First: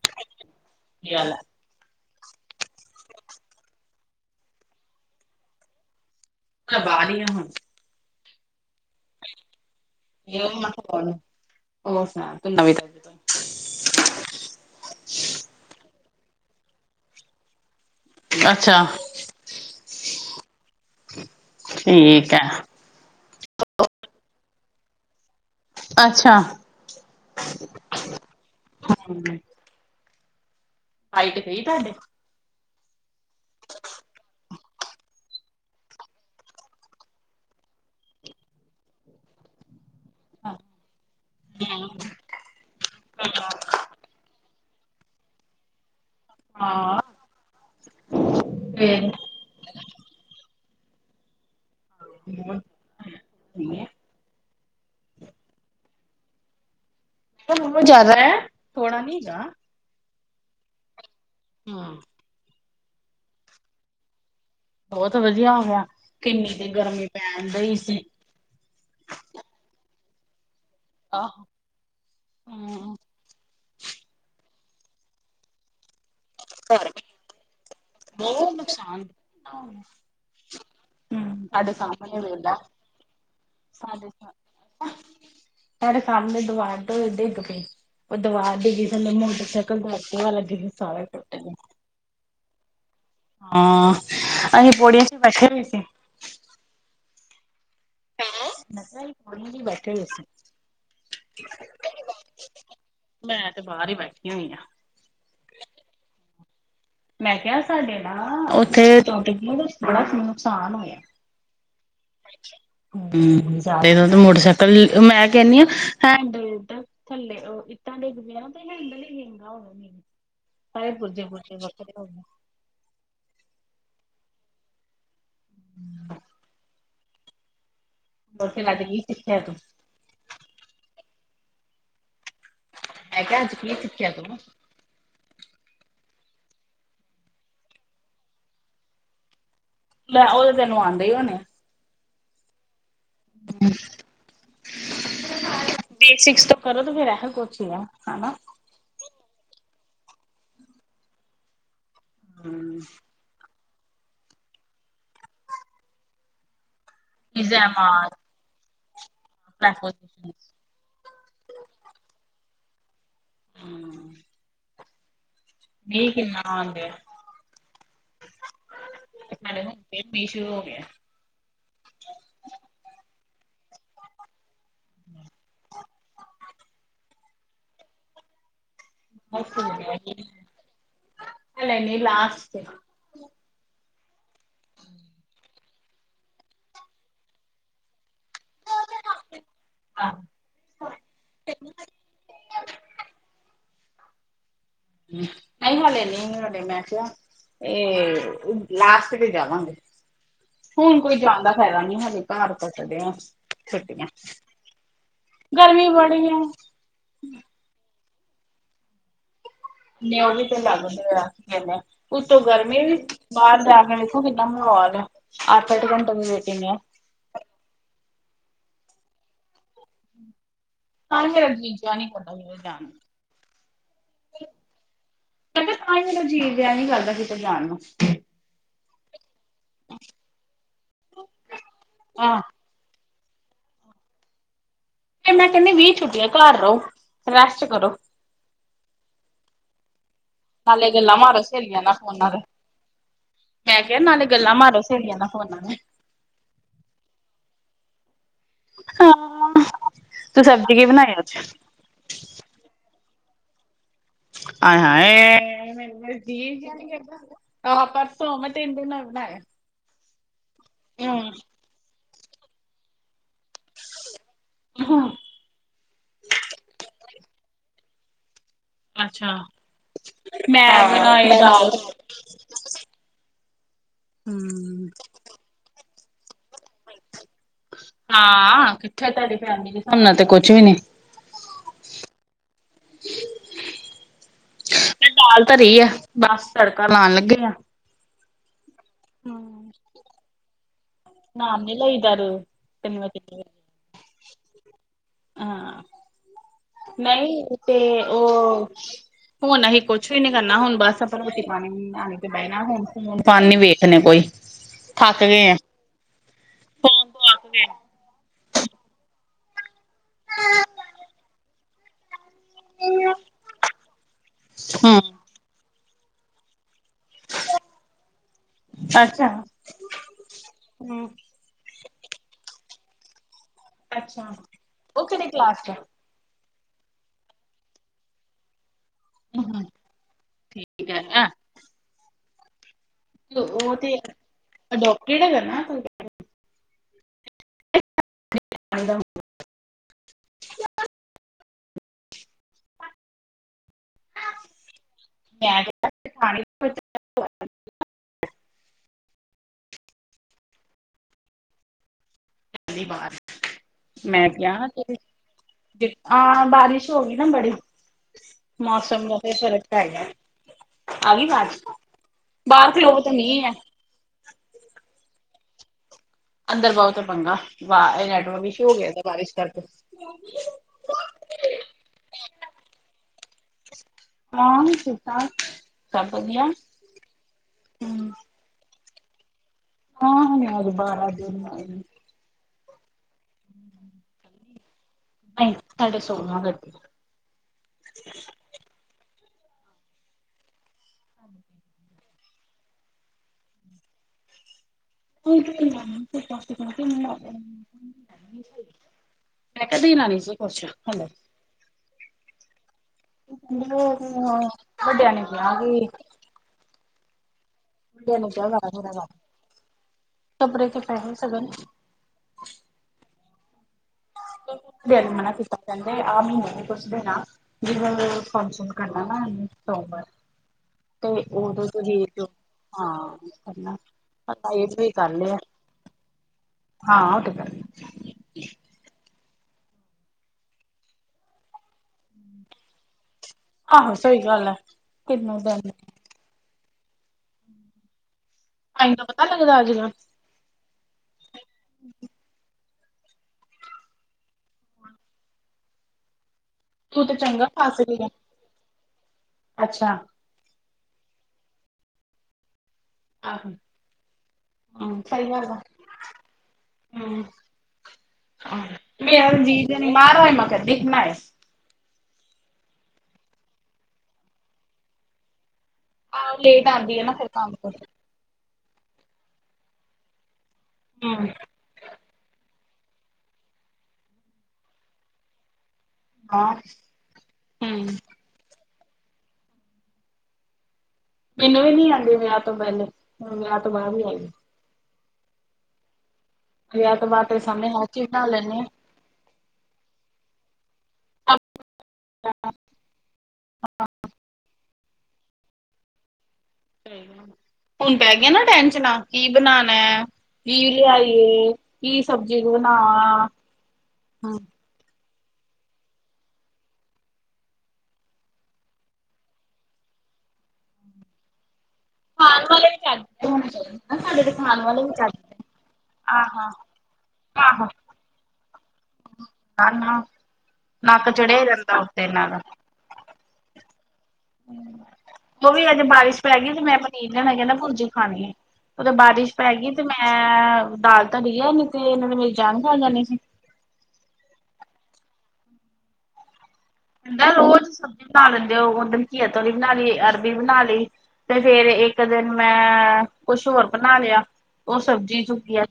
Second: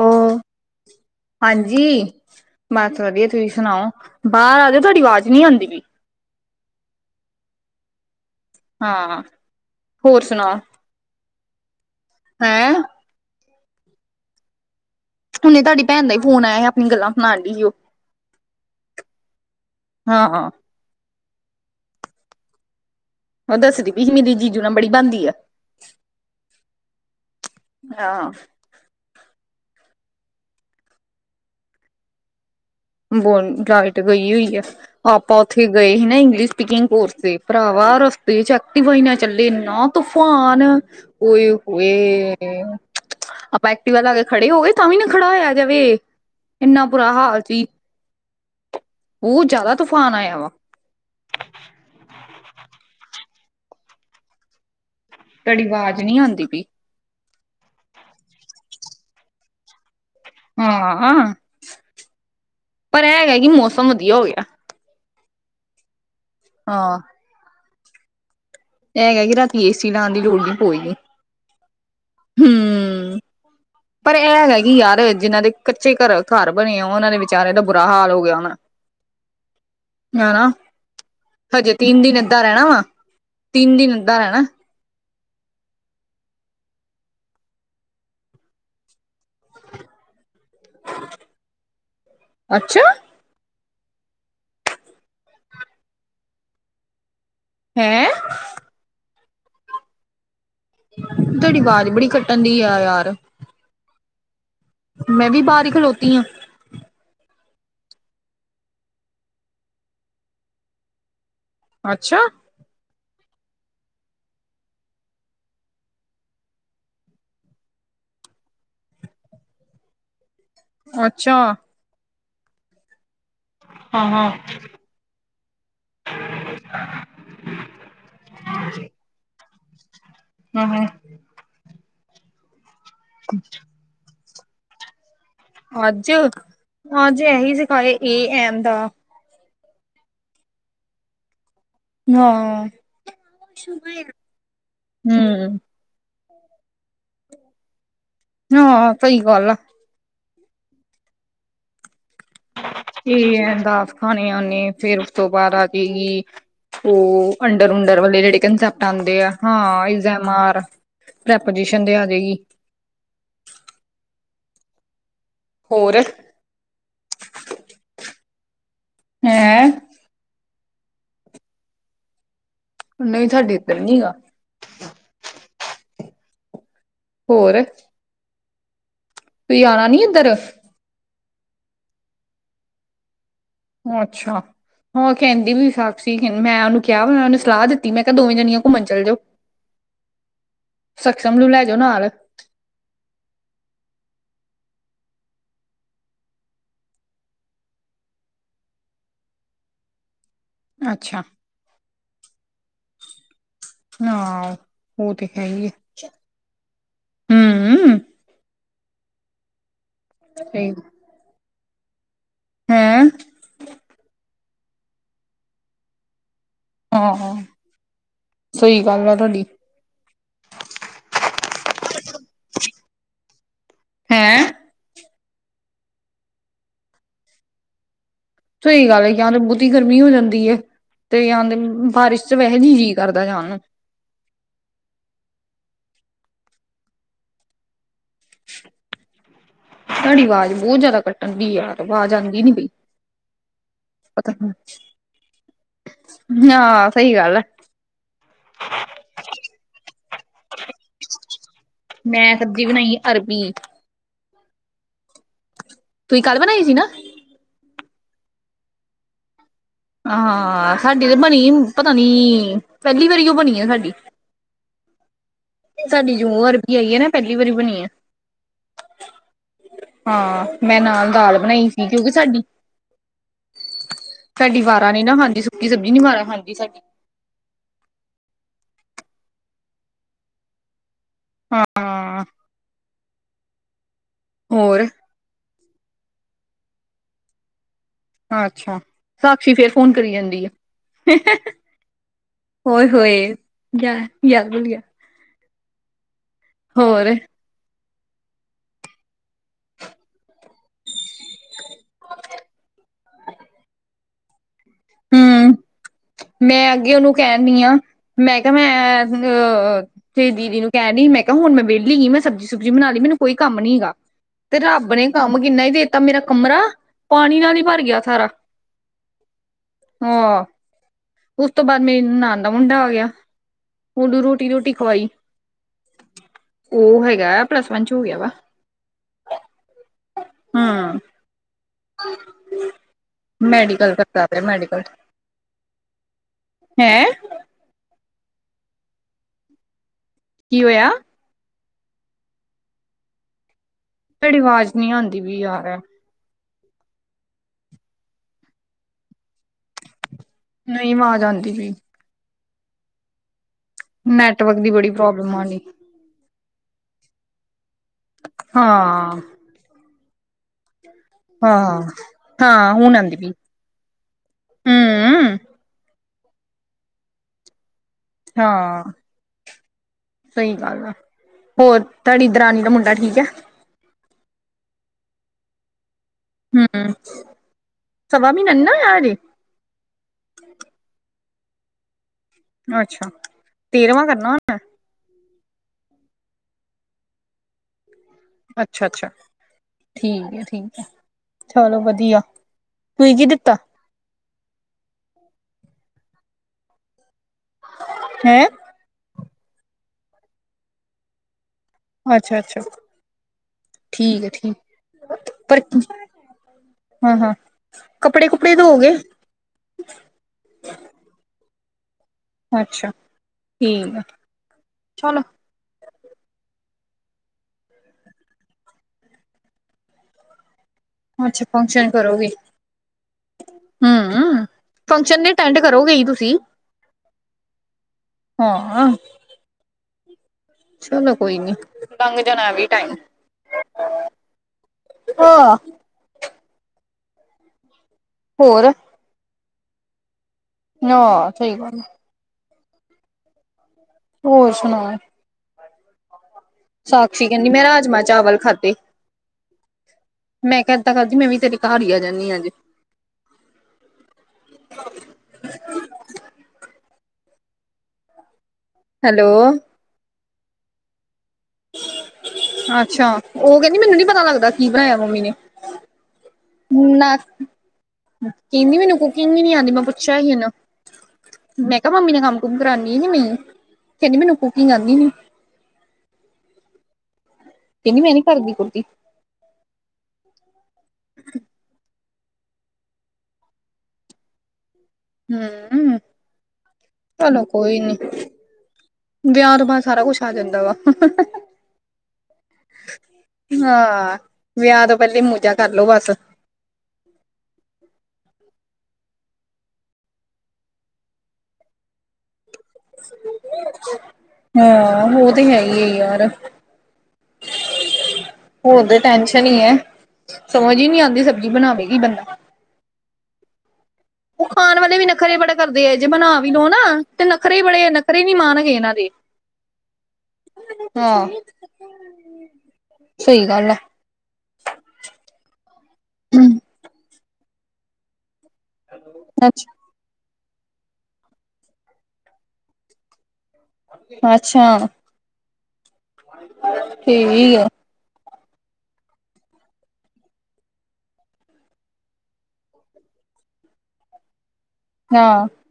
ਹੋਰ ਹਾਂਜੀ ਜੀ, ਬਸ ਵਧੀਆ ਤੁਸੀਂ ਸੁਣਾਓ? ਬਾਹਰ ਆ ਜਾਓ ਤੁਹਾਡੀ ਆਵਾਜ਼ ਨੀ ਆਂਦੀ ਪਈ। ਮੈਂ ਤਾ ਬਾਹਰ ਈ ਆ ਹੁਣ। ਹਾਂ ਹੋਰ ਸੁਣਾਓ ਹੈਂ [unintelligible] ਹੁਣੇ ਤੁਹਾਡੀ ਭੈਣ ਦਾ ਹੀ ਫੋਨ ਆਇਆ ਸੀ ਆਪਣੀ ਗੱਲਾਂ ਸੁਣਾ ਰਹੀ ਸੀ ਉਹ। ਅੱਛਾ ਹਾਂ ਠੀਕ ਐ। ਉਹ ਦੱਸਦੀ ਪਈ ਸੀ। ਮੇਰੀ ਜੀਜੂ ਨਾਲ ਬੜੀ ਬਣਦੀ ਆ। ਅੱਛਾ। ਹਾਂ -ਹਾਂ। ਹੂੰ ਲਾਈਟ ਗਈ ਤੁਹਾਡੇ। ਬੋ ਲਾਈਟ ਗਈ ਹੋਈ ਆ। ਆਪਾਂ ਉੱਥੇ ਗਏ ਸੀ ਨਾ ਇੰਗਲਿਸ਼ ਸਪੀਕਿੰਗ ਕੋਰਸ ਤੇ ਭਰਾਵਾ ਰਸਤੇ 'ਚ ਐਕਟਿਵਾ ਈ ਨਾ ਚੱਲੇ। ਇੰਨਾ ਤੂਫਾਨ ਓ ਹੋਏ ਓ। ਆਪਾਂ ਐਕਟੀਵਾ ਲਾਅ ਕੇ ਖੜੇ ਹੋ ਗਏ ਤਾਂ ਵੀ ਨਾ ਖੜਾ ਹੋਇਆ ਜਾਵੇ। ਇੰਨਾ ਬੁਰਾ ਹਾਲ ਸੀ। । [unintelligible] ਬਹੁ ਜ਼ਿਆਦਾ ਤੂਫਾਨ ਆਇਆ ਵਾ। [unintelligible] ਤੁਹਾਡੀ ਆਵਾਜ਼ ਨੀਂ ਆਂਦੀ ਪਈ। ਹਾ ਜ਼ਿਆਦਾ ਐ ਥੋੜਾ ਨੀ ਹੈਗਾ। ਹਾਂ ਆ। ਹਾਂ। ਪਰ ਇਹ ਹੈਗਾ ਕਿ ਮੌਸਮ ਵਧੀਆ ਹੋ ਗਿਆ। ਬਹੁਤ ਵਧੀਆ ਹੋ ਗਿਆ ਕਿੰਨੀ ਦੀ ਹਾਂ ਗਰਮੀ ਪੈਣ ਡਈ ਸੀ। ਇਹ ਹੈਗਾ ਕਿ ਰਾਤੀ ਏਸੀ ਲਾਂਣ ਦੀ ਲੋੜ ਨੀ ਹੋਏਗੀ। ਆਹੋ ਹਮ। ਪਰ ਇਹ ਹੈਗਾ ਕਿ ਯਾਰ ਜਿਹਨਾਂ ਦੇ ਕੱਚੇ ਘਰ ਘਰ ਬਣੇ ਆ। ਉਹਨਾਂ ਦੇ ਵਿਚਾਰੇ ਦਾ ਬੁਰਾ ਹਾਲ ਹੋ ਗਿਆ ਹੋਣਾ ਹਨਾ। ਹਜੇ ਤਿੰਨ ਦਿਨ ਏਦਾਂ ਰਹਿਣਾ ਵਾ ਤਿੰਨ ਦਿਨ ਏਦਾਂ ਰਹਿਣਾ। ਸਾਡੇ ਸਮਣੇ ਦਵਾਰ ਤੋਂ ਡਿੱਗ ਪਈ। ਉਹ ਦਵਾਰ ਡਿੱਗੀ ਧੱਲੇ ਮੋਟਰਸਾਈਕਲ [unintelligible] ਲੱਗੇ ਸੀ ਸਾਰੇ ਟੁਟੱ ਗਿਆ। ਅੱਛਾ। ਹਾਂ ਅਸੀਂ ਪੌੜੀਆਂ 'ਚ ਬੈਠੇ ਹੋਏ ਸੀ। ਹੈ। ਹਾ ਮੇਖਾਂ ਅਸੀਂ ਪੌੜੀਆਂ 'ਚ ਬੈਠੇ ਹੋਏ ਸੀ। ਤੁਹਾਡੀ ਆਵਾਜ਼ ਬੜੀ ਕੱਟਣ ਢਹੀ ਆ ਯਾਰ। ਮੈਂ ਤੇ ਬਾਹਰ ਹੀ ਬੈਠੇ ਹੋਈ ਆ। ਮੈਂ ਵੀ ਬਾਹਰ ਈ ਖਲੋਤੀ ਆ। ਮੈਂਖ ਸਾਡੇ ਨਾ ਉੱਥੇ ਟੋਪਕ ਨੂੰ ਬੜਾ ਨੁਕਸਾਨ ਹੋਇਆ। ਅੱਛਾ। ਹੂੰ ਸਾਰੇ ਦਾ ਤੇ ਮੋਟਰਸਾਈਕਲ ਮੈਂ ਕਹਿੰਣੀ ਆ ਹੈਂਡ ਥੱਲੇ ਉਹ ਇੱਟਾਂ ਡਿੱਗ ਪਈਆ ਤੇ ਹੈਂਡਲ ਵੀਗਾਂ ਹੋ ਗਿਆ। ਭਏ ਪੁਰਜੇ ਅੱਛਾ ਪੁਰਜੇ ਵੱਖਰੇ ਹੋ [unintelligible] ਹਾਂ - ਹਾਂ, ਹਮ। [unintelligible] ਉੱਥੇ ਲੱਗ ਕੇ ਕੀ ਸਿੱਖਿਆ ਤੂੰ। ਹਾਂ ਹਾਂ। ਹੈ ਕਿਹਾਆ ਅੱਜ [unintelligible] ਕੀ ਸਿੱਖਿਆ ਤੂੰ। ਅੱਜ, ਅੱਜ ਇਹੀ ਸਿਖਾਏ ਏ ਐਮ ਦਾ ਲੈ ਉਹ ਤਾਂ ਤੈਨੂੰ ਆਉਂਦੇ ਹੀ ਹੋਣੇ ਹਾਂ, ਹਮ। ਬੇਸਿਕਸ ਤੋਂ ਕਰੋ ਤੇ ਫੇਰ ਇਹ ਕੁਛ ਹੀ ਆ ਹਨਾ। ਹਾਂ ਸਹੀ ਗੱਲ ਆ। [unintelligible] ਕੀ [unintelligible] ਖਾਣੇ ਉਹੇ ਫੇਰ ਉਸ ਤੋਂ ਆ ਉਹ ਅੰਡਰ ਉੰਡਰ ਵਾਲੇ ਜਿਹੜੇ ਕੰਸਪਟ ਆਉਂਦੇ ਆ ਹਾਂ ਇੰਜ, ਐੱਮ, ਆਰ। ਪ੍ਰੈਪੋਜੀਸ਼ਨ ਦੇ ਆ ਗਈ। ਹਮ। ਹੋਰ ਮੀਂਹ ਕਿਨਾ ਆਣ ਡੈਆ। ਹੈਂ ਮੀਂਹ ਫੇਰ ਸ਼ੁਰੂ ਹੋ ਗਏ। ਨਹੀਂ ਸਾਡੇ ਇਧਰ ਨੀ ਗਾ। ਹਮ [unintelligible] ਹੋਰ। ਤੁਸੀਂ ਆਣਾ ਨੀ ਇੱਧਰ [unintelligible] ਲਾਸਟ ਤੇ। ਅੱਛਾ ਹਾਂ ਕਹਿੰਦੀ ਵੀ ਸਾਖ ਸੀ ਕਹਿੰਦੀ ਮੈਂ ਉਹਨੂੰ ਕਿਹਾ ਮੈਂ ਉਹਨੇ ਸਲਾਹ ਦਿੱਤੀ। ਮੈਂ ਕਿਹਾ ਦੋਵੇਂ ਜਣੀਆਂ ਘੁੰਮਣ ਚੱਲ ਜਾਓ, ਸਕਸ਼ਮ ਨੂੰ ਲੈ ਜਾਓ ਨਾਲ। ਹ ਨਹੀਂ ਹਾਲੇ ਨੀ ਹਾਲੇ ਮੈਂ ਕਿਹਾ ਇਹ, ਲਾਸਟ ਮੇਂ ਜਾਵਾਂਗੇ। ਹੁਣ ਕੋਈ ਅੱਛਾ ਜਾਣ ਦਾ ਫਾਇਦਾ ਨੀ ਹਜੇ ਘਰ ਕੱਟਦੇ ਆ। ਛੁੱਟੀਆਂ, ਹਾਂ ਉਹ ਤੇ ਗਰਮੀ ਬੜੀ ਆ। ਹਮ। ਨ ਉਹ ਵੀ ਤੇ ਸਹੀ ਲੱਗਦੇ ਰਾਖ ਉਤੋਂ ਗਰਮੀ ਵੀ ਹੈਂ ਬਾਹਰ ਜਾ ਕੇ ਵਖੋ ਕਿੰਨਾ ਬੁਰਾ ਹਾਲ ਐ ਅੱਠ-ਅੱਠ ਘੰਟੇ ਦੀ ਵੇਟਿੰਗ ਆ। ਹਾਂ, ਸਹੀ ਗੱਲ ਆ ਤੁਹਾਡੀ। ਤਾਂਹੀ ਮੇਰਾ ਜੀ ਜਾ ਨੀ ਕਰਦਾ ਜਾਣ ਨੂੰ। ਹੈਂ ਕਹਿੰਦੇ ਤਾਂਹੀ ਮੇਰਾ ਜੀਅ ਜੀਆ ਨੀ ਕਰਦਾ ਕਿਤੇ ਜਾਣ ਨੂੰ। ਸਹੀ ਗੱਲ ਹੈ ਜਾਂਦੇ ਬਹੁਤੀ ਗਰਮੀ ਹੋ ਜਾਂਦੀ ਹੈ, ਤੇ ਜਾਂ ਦੇ ਬਾਰਿਸ਼ ਤਾਂ ਵੈਸੇ ਨੀ ਜੀ ਕਰਦਾ ਜਾਣ ਨੂੰ। ਫਿਰ ਮੈਂ ਕਹਿੰਦੀ ਵੀਹ ਛੁੱਟੀ ਆ ਘਰ ਰਹੋ, ਰੈਸਟ ਕਰੋ। ਤੁਹਾਡੀ ਆਵਾਜ਼ ਬਹੁਤ ਜਿਆਦਾ ਕੱਟਣ ਡਹੀ, ਆਵਾਜ਼ ਆਉਂਦੀ ਨੀ ਪਈ। ਪਤਾ ਨੀ, ਹਾਂ ਸਹੀ ਗੱਲ ਆ। ਹਾਂ [unintelligible] [unintelligible] ਤੂੰ ਸਬਜ਼ੀ ਕੀ ਬਣਾਈ ਅੱਜ। ਮੈਂ ਸਬਜ਼ੀ ਬਣਾਈ ਅਰਬੀ। ਆ ਹਾਂਨ ਤੁਸੀਂ ਕੱਲ ਬਣਾਈ ਸੀ ਨਾ [unintelligible] ਆਹੋ ਪਰਸੋਂ ਮੈਂ ਤਿੰਨ ਦਿਨ ਬਣਾਇ। ਹਾਂ, ਸਾਡੀ ਤੇ ਬਣੀ ਪਤਾ ਨੀ, ਪਹਿਲੀ ਵਾਰੀ ਉਹ ਬਣੀ ਆ ਸਾਡੀ। ਹਾਂ। ਸਾਡੇ ਜੋ ਅਰਬੀ ਆਈ ਨਾ ਪਹਿਲੀ ਵਾਰੀ ਬਣੀ ਆ। ਅੱਛਾ ਹਾਂ ਮੈਂ ਨਾਲ ਦਾਲ ਬਣਾਈ ਸੀ ਕਿਉਂਕਿ ਸਾਡੀ ਸਾਡੀ ਵਾਰਾ ਨੀ ਨਾ ਖਾਂਦੀ ਸੁੱਕੀ ਸਬਜ਼ੀ ਨੀ ਵਾਰਾ ਖਾਂਦੀ ਸਾਡੀ। ਹਾਂ, ਕਿੱਥੇ ਤੁਹਾਡੀ ਫੈ ਹਿਸਾਬ ਨਾਲ ਤੇ ਕੁਛ ਵੀ ਨੀ। ਹਾਂ। [unintelligible] ਹੋਰ ਦਾਲ ਧਰੀ ਆ ਬਸ ਤੜਕਾ ਲਾਉਣ ਲੱਗੇ ਆ। ਅੱਛਾ, ਸਾਕਸ਼ੀ ਫਿਰ ਫੋਨ ਕਰੀ ਜਾਂਦੀ ਆ। [unintelligible] ਉਏ, ਉਏ ਯ ਯ ਬੋਲ ਗਿਆ। ਹਾਂ, ਹੋਰ ਨਹੀਂ ਤੇ ਉਹ ਹੁਣ ਅਸੀਂ ਕੁਛ ਵੀ ਨੀ ਕਰਨਾ ਹੁਣ ਬਸ ਆਪਾਂ ਰੋਟੀ - ਪਾਣੀ ਤੇ ਬੈਣਾ ਹੁਣ ਫੋਨ ਫਾਨ ਨੀ ਵੇਖਣੇ ਕੋਈ, ਥੱਕ ਗਏ ਹੂੰ। ਆ। ਮੈਂ ਅੱਗੇ ਫੋਨ ਉਹਨੂੰ ਤੋਂ ਕਹਿਣ ਅੱਕ ਦਈ ਗਏ ਆ ਮੈਂ ਕਿਹਾ ਮੈਂ ਅ ਤੇਰੀ ਦੀਦੀ ਨੂੰ ਕਹਿਣ ਡਈ ਸੀ ਮੈਂ ਕਿਹਾ ਹੁਣ ਮੈਂ ਵਿਹਲੀ ਸੀ ਮੈਂ ਸਬਜ਼ੀ ਸੁਬ- ਸਬਜ਼ੀ ਬਣਾ ਲਈ ਮੈਨੂੰ ਕੋਈ ਕੰਮ ਨੀ ਹੈਗਾ ਤੇ ਰੱਬ ਹੂੰ ਨੇ ਕੰਮ ਕਿੰਨਾ ਹੀ ਦੇਤਾ ਮੇਰਾ ਕਮਰਾ ਪਾਣੀ ਨਾਲ ਹੀ ਭਰ ਗਿਆ ਸਾਰਾ। ਅੱਛਾ। ਹਾਂ, ਉਸ ਤੋਂ ਬਾਅਦ ਮੇਰੀ ਨਨਾਣ ਦਾ ਮੁੰਡਾ ਆਗਿਆ। ਉਹ ਨੂੰ ਰੋਟੀ ਰੂਟੀ ਖਵਾਈ, ਉਹ ਹੈਗਾ ਪਲੱਸ ਵਨ ਚ ਹੋ ਗਿਆ ਵਾ। ਹਮ ਹਮ [unintelligible] ਹਮ [unintelligible] ਮੈਡੀਕਲ ਕਰਦਾ ਪਿਆ ਮੈਡੀਕਲ। ਹੈਂ ਹਣੀ ਤਾਂ [unintelligible] ਕੀ ਹੋਇਆ? ਤੁਹਾਡੀ ਵਾਜ਼ ਨਹੀਂ ਆਂਦੀ ਪਈ ਯਾਰ। ਨਹੀਂ ਵਾਜ਼ ਆਂਦੀ ਪਈ। ਧੰਨੀ ਬਦ [unintelligible] ਨੈਟਵਰਕ ਦੀ ਬੜੀ ਪ੍ਰੋਬਲਮ ਆਂਡੀ। ਹਾਂ ਬਾਰਿਸ਼ ਹੋ ਗਈ ਨਾ ਬੜੀ ਮੌਸਮ ਦਾ ਹਾਂ ਫ ਫ਼ਰਕ ਪੇਗਿਆਂ। [unintelligible] ਆਵ ਵਜ ਹਾਂ ਬਾਹਰ ਹਾਂ ਕੇ ਲੋਕ ਤਾਂ ਨੀ ਹੈ। ਹਮ ਅੰਦਰ ਬਹੁਤ ਪੰਗਾ ਵਾਹ ਨੈਟਵਰਕ ਇਸ਼ੂ ਹੋ ਗਿਆ ਹਾਂ ਬਾਰਿਸ਼ ਕਰਕੇ। ਸਹੀ ਗੱਲ ਆ। ਹੋਰ ਤੁਹਾਡੀ ਦਰਾਣੀ ਦਾ ਮੁੰਡਾ ਠੀਕ ਐ। [unintelligible] ਹਾਂ ਠੀਕ ਆ [inaudible] ਘਰ ਵਧੀਆ ਹਮ [inaudible] ਸਵਾ ਮਹੀਨਾ ਨੀਂ ਨਾ ਹੋਇਆ ਹਜੇ। ਹਾਂ ਹਾਂ ਬਾਰ ਅੱਛਾ [unintelligible] ਤੇਰਵਾਂ ਕਰਨਾ ਹੋਨਾ। ਨਹੀਂ ਸਾਡੇ ਸੋਲ੍ਹਵਾਂ ਅੱਛਾ - ਅੱਛਾ [inaudible] ਠੀਕ ਹੈ ਠੀਕ ਐ। ਚਲੋ ਵਧੀਆ। ਤੁਸੀਂ ਕੀ ਦਿੱਤਾ? ਕੋਸ ਹੈਂ [unintelligible] ਮੈਂ ਕਿਹਾ ਦੇਣਾ ਨੀ ਸੀ ਕੁਝ ਹਲੇ। ਅੱਛਾ ਅੱਛਾ [unintelligible] ਠੀਕ ਹੈ ਠੀਕ ਵੱਡਿਆਂ ਨੇ ਕਿਹਾ ਪਰ ਵੀ ਹਾਂ ਹਾਂ [inaudible] ਕੱਪੜੇ ਕੁਪੜੇ ਦੋ ਗਏ। ਕੱਪੜੇ ਤੇ ਪੇਗੇ ਸ਼ਗਨ ਅੱਛਾ, ਠੀਕ ਐ। ਮਨਾ ਕੀ ਕੀਤਾ ਕਹਿੰਦੇ ਆਹ ਮਹੀਨੇ ਨੇ ਕੁੱਛ ਦਿ ਨਾ। ਜਿਵੇਂ ਫੰਕਸ਼ਨ ਕਰਨ ਨਾ ਸੋਮਵਾਰ ਤੇ ਅੱਛਾ ਉਦੋਂ ਤੋਂ ਫੰਕਸ਼ਨ ਹੀ ਕਰੋਗੇ ਹਾਂ ਪਤਾ ਇਹ ਤੇ ਹੀ ਕਰ ਲਿਆ ਈਵੈਂਟ ਕਰੋਗੇ ਜੀ ਤੁਸੀਂ? ਹਾਂ ਤੇ ਕਰਨਾ। ਹਮ। ਚਲੋ ਕੋਈ ਨੀ [unintelligible] ਲੰਘ ਜਾਣਾ ਵੀ ਟਾਈਮ। ਆਹੋ ਸਹੀ ਗੱਲ ਏ। ਕਿੰਨਾ ਹੋਰ। ਤੈਨੂੰ ਪਤਾ ਲੱਗਦਾ ਅੱਜ ਦਾ ਨਾ ਸਹੀ ਗੱਲ ਐ। ਹੋਰ ਸੁਣਾ। ਸਾਕਸ਼ੀ ਕਹਿੰਦੀ ਮੈਂ ਰਾਜਮਾਂ ਚਾਵਲ ਖਾਧੇ। ਮੈਂ ਕਹਿਦਾ ਕਰਦੀ ਮੈਂ ਵੀ ਤੇਰੇ ਘਰ ਹੀ ਆ ਜਾਂਦੀ ਅੱਜ। ਆਹੋ, ਹਾਂਜੀ ਕਈ ਵਾਰ ਦਾ ਹੈਲੋ, ਜੀ ਦੇ ਨਹੀ ਮਾਰ ਮੈਂ ਕਿਹਾ ਦੇਖਣਾ। ਅੱਛਾ, ਉਹ ਕਹਿੰਦੀ ਮੈਨੂੰ ਨੀ ਪਤਾ ਲੱਗਦਾ ਕੀ ਬਣਾਇਆ ਮੰਮੀ ਨੇ। ਆਹੋ ਲੇਟ ਆਦੀ ਆ ਨਾ ਫਿਰ ਕੰਮ ਤੋਂ ਕਹਿੰਦੀ ਮੈਨੂੰ ਕੁਕਿੰਗ ਵੀ ਨੀ ਆਦੀ ਮੈਂ ਪੁੱਛਿਆ ਸੀ ਇਹਨੂੰ। ਹੁਅ ਮੈਂ ਕਿਹਾ ਮੰਮੀ ਨਾਲ ਕੰਮ - ਕੁਮ ਕਰਾਂਦੀ ਆ ਨਹੀਂ ਕਹਿੰਦੀ ਮੈਨੂੰ ਕੁਕਿੰਗ ਆਂਦੀ ਨੀ। ਕੋਣ ਕਹਿੰਦੀ ਮੈਂ ਨੀ ਕਰਦੀ ਕੁੁਰਦੀ। [inaudible] ਮੈਨੂੰ ਵੀ ਨੀ ਆਦੀ ਵਿਆਹ ਤੋਂ ਪਹਿਲੇ ਵਿਆਹ ਤੋਂ ਬਾਅਦ ਵੀ ਆਈ। ਹੂੰ-ਅਮ ਵਿਆਹ ਤੋਂ ਬਾਅਦ ਤੇਰੇ ਸਾਹਮਣੇ ਹਰ ਚੀਜ਼ ਬਣਾ ਲੈਣੇ ਹਾਂ। ਵਿਆਹ ਤੋਂ ਬਾਅਦ ਸਾਰਾ ਕੁੱਛ ਆ ਜਾਂਦਾ ਵਾ। [unintelligible] ਹਾਂ ਵਿਆਹ ਤੋਂ ਪਹਿਲੇ ਮੋਜਾ ਕਰਲੋ ਬਸ। ਹੁਣ ਪੈ ਗਿਆ ਨਾ ਟੈਸ਼ਨਾਂ ਕੀ ਬਣਾਣਾ ਕੀ ਲਿਆਈਏ। ਕੀ ਸਬਜ਼ੀ ਬਣਾਵਾ ਹੂੰ ਹਾਂ ਉਹ ਤੇ ਹੈ ਹੀ ਯਾਰ, ਹੋਰ ਤੇ ਟੈਨਸ਼ਨ ਹੀ ਐ ਸਮਝ ਹੀ ਨੀ ਆਦੀ ਸਬਜ਼ੀ ਬਣਾਵੇਗੀ ਕਿ ਬੰਦਾ। [unintelligible] ਉਹ ਖਾਣ ਵਾਲੇ ਵੀ ਨਖਰੇ ਬੜੇ ਕਰਦੇ ਏ ਜੇ ਬਣਾ ਵੀ ਲਓ ਨਾ ਤੇ ਨਖਰੇ ਬੜੇ ਨਖਰੇ ਨੀ ਮਾਣ ਹਗੇ ਇਹਨਾਂ ਦੇ। ਨੱਕ, ਨੱਕ ਹਾਂ ਚੜਿਆ ਜਾਂਦਾ ਉੱਤੇ ਇਹਨਾਂ ਦਾ। ਸਹੀ ਗੱਲ ਐ ਉਹ ਵੀ ਅਜੇ ਬਾਰਿਸ਼ ਪੈ ਗਈ ਤੇ ਮੈਂ ਪਨੀਰ ਲਿਆਣਾ ਕਹਿੰਦਾ ਭੁਰਜੀ ਖਾਣੀ ਐ। ਉਹ ਤਾਂ ਬਾਰਿਸ਼ ਪੈ ਗਈ ਤੇ ਅੱਛਾ ਮੈਂ ਦਾਲ ਧਰੀ ਹੈ ਨੀ ਤੇ ਇਹਨਾਂ ਨੇ ਮੇਰੀ ਜਾਣ ਖਾ ਜਾਂਣੀ ਸੀ। ਅੱਛਾ। [unintelligible] ਕਹਿੰਦਾ ਹੈ ਰੋਜ਼ ਸਬਜ਼ੀ ਬਣਾ ਲੈਂਦੇ ਹੋਧਨ ਘੀਆ ਤੋਰੀ ਬਣਾ ਲਈ ਅਰਬੀ ਬਣਾ ਲਈ ਤੇ ਫਿਰ ਇੱਕ ਦਿਨ ਮੈਂ ਕੁਛ ਹੋਰ ਬਣਾ ਲਿਆ। ਉਹ ਸਬਜ਼ੀ ਚੁਕ ਹਾਂ ਕੇ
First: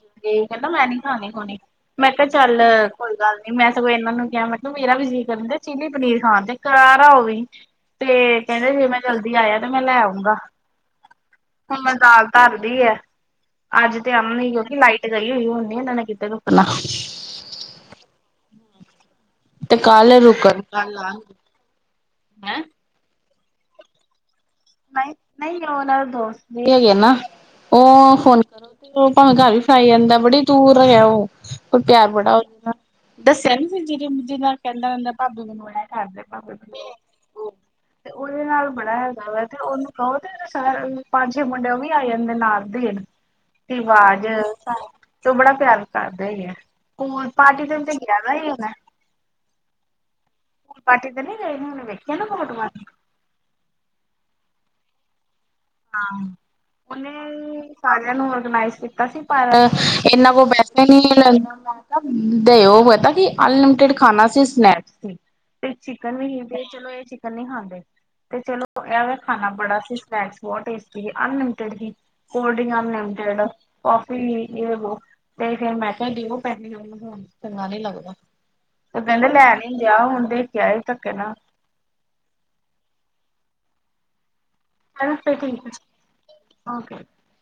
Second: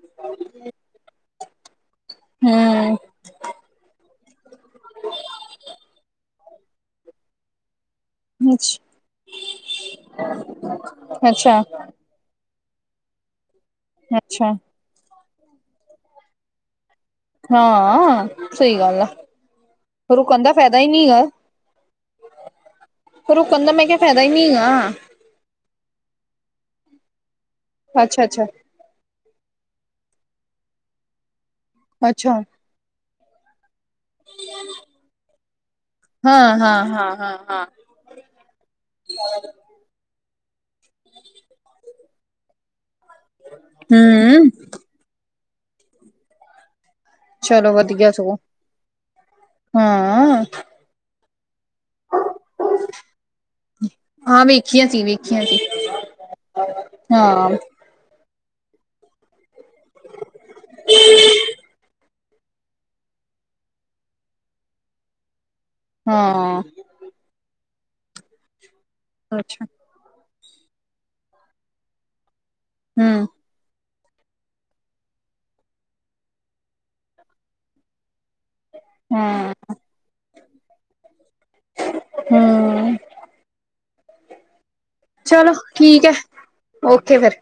ਕਹਿੰਦਾ ਮੈਂ ਨਹੀਂ ਖਾਣੀ ਹੋਣੀ ਮੈਂ ਕਿਹਾ ਚੱਲ ਹਮ ਕੋਈ ਗੱਲ ਨਹੀਂ। ਮੈਂ ਸਗੋਂ ਇਹਨਾਂ ਨੂੰ ਕਿਹਾ ਮਤਲਬ ਮੇਰਾ ਵੀ ਜੀਅ ਕਰਦਾ ਚਿਲੀ ਪਨੀਰ ਖਾਣ ਦਾ ਤੇ ਕਰਾਰਾ ਹੋਵੇ। ਤੇ ਕਹਿੰਦਾ ਜੇ ਅੱਛਾ ਮੈਂ ਜਲਦੀ ਆਇਆ ਤੇ ਮੈਂ ਲੈ ਆਊਂਗਾ, ਅੱਛਾ ਹੁਣ ਮੈਂ ਦਾਲ ਘਰਦੀ ਐ, ਅੱਜ ਤੇ ਆਮਨੀ ਅੱਛਾ ਕਿਉਂਕਿ ਲਾਈਟ ਗਈ ਹੋਈ ਹੁਣ ਨਾ ਇਹਨਾਂ ਨੇ ਕਿਤੇ ਰੋਕਣਾ ਹਾਂ ਸਹੀ ਗੱਲ ਆ ਤੇ ਕੱਲ ਰੁਕਣ ਦਾ ਫਾਇਦਾ ਹੀ ਨਹੀਂ ਗਾ। ਹੈਂ। ਰੁਕਣ ਦਾ ਮੈ ਕਿਹਾ ਫਾਇਦਾ ਹੀ ਨੀ ਗਾ। ਨਹੀਂ ਉਹਨਾਂ ਦੋਸਤ ਨਹੀਂ ਹੈਗੇ ਨਾ, ਉਹ ਅੱਛਾ ਫੋਨ ਅੱਛਾ ਕੀਤਾ। ਉਹ ਭਾਵੇਂ ਘਰ ਵੀ ਫਾਈ ਜਾਂਦਾ ਬੜੀ ਦੂਰ ਗਿਆ ਉਹ ਪਰ ਪਿਆਰ ਅੱਛਾ ਬੜਾ ਹੋ ਜਾਂਦਾ ਦੱਸਿਆ ਨੀ ਸੀ ਜਿ ਜਿਹਦਾ ਕਹਿੰਦਾ ਹੁੰਦਾ ਭਾਬੇ ਮੈਨੂੰ ਐ ਕਰਦੇ ਭਾਬੇ ਹਾਂ ਹਾਂ ਹਾਂ ਹਾਂ [unintelligible] ਹਾਂ ਤੇ ਉਹਦੇ ਨਾਲ ਬੜਾ ਹੈਗਾ ਵਾ ਤੇ ਉਹਨੂੰ ਕਹੋ ਕਹਿੰਦਾ ਸਾਰਾ ਪੰਜ, ਛੇ ਮੁੰਡੇ ਉਹ ਵੀ ਆ ਜਾਂਦੇ ਨਾਲ ਦੇ ਰਵਾਜ਼ ਹਮ ਤੇ ਉਹ ਬੜਾ ਪਿਆਰ ਕਰਦਾ ਹੀ ਆ ਹੋਰ ਪਾਰਟੀ ਚਲੋ ਦੇ ਤੇ ਵਧੀਆ ਵੇਖਿਆ ਸਗੋਂ ਵੀ ਹੋਣਾ। ਹਾਂ [inaudible] ਪਾਰਟੀ ਤੇ ਨੀ ਗਏ [unintelligible] ਵੇਖਿਆ ਨਾ ਬਹੁਤ ਵਾਰ। ਹਾਂ ਵੇਖੀਆਂ ਸੀ, ਵੇਖਿਆ ਸੀ। ਹਾਂ, ਹਾਂ ਉਹਨੇ, ਸਾਰਿਆਂ ਨੂੰ ਔਰਗਨਾਈਜ਼ ਕੀਤਾ ਸੀ ਪਰ ਇੰਨਾ ਵੋ ਵੈਸੇ ਨੀ [unintelligible] ਦੇ ਉਹ ਪਤਾ ਕਿ ਅਨਲਿਮਿਟਿਡ ਖਾਣਾ ਸੀ ਸਨੈਕਸ ਤੇ। ਤੇ ਚਿਕਨ ਵੀ ਹਾਂ ਚਲੋ ਇਹ ਚਿਕਨ ਨਹੀਂ ਖਾਂਦੇ, ਤੇ ਚਲੋ ਇਹ ਖਾਣਾ ਅੱਛਾ ਬੜਾ ਸੀ। ਪੈਟਿਜ ਬਹੁਤ ਟੈਟਸੀ ਸੀ, ਅਨਲਿਮਟਡ ਜ ਕੋਲਡ ਡਿੰਕ ਹਮ ਅਨਲਿਮਟਡ। ਕਾਫੀ ਇਹ ਤੇ ਫਿਰ ਮੈਂ [unintelligible] ਨਹੀਂ ਲੱਗਦਾ ਕਹਿੰਦੇ ਹਮ ਲੈਣ ਹੀ ਗਿਆ ਹੁਣ [unintelligible] ਧੱਕੇ ਨਾ ਹਮ। ਚਲੋ, ਠੀਕ ਐ, ਓਕੇ ਫੇਰ।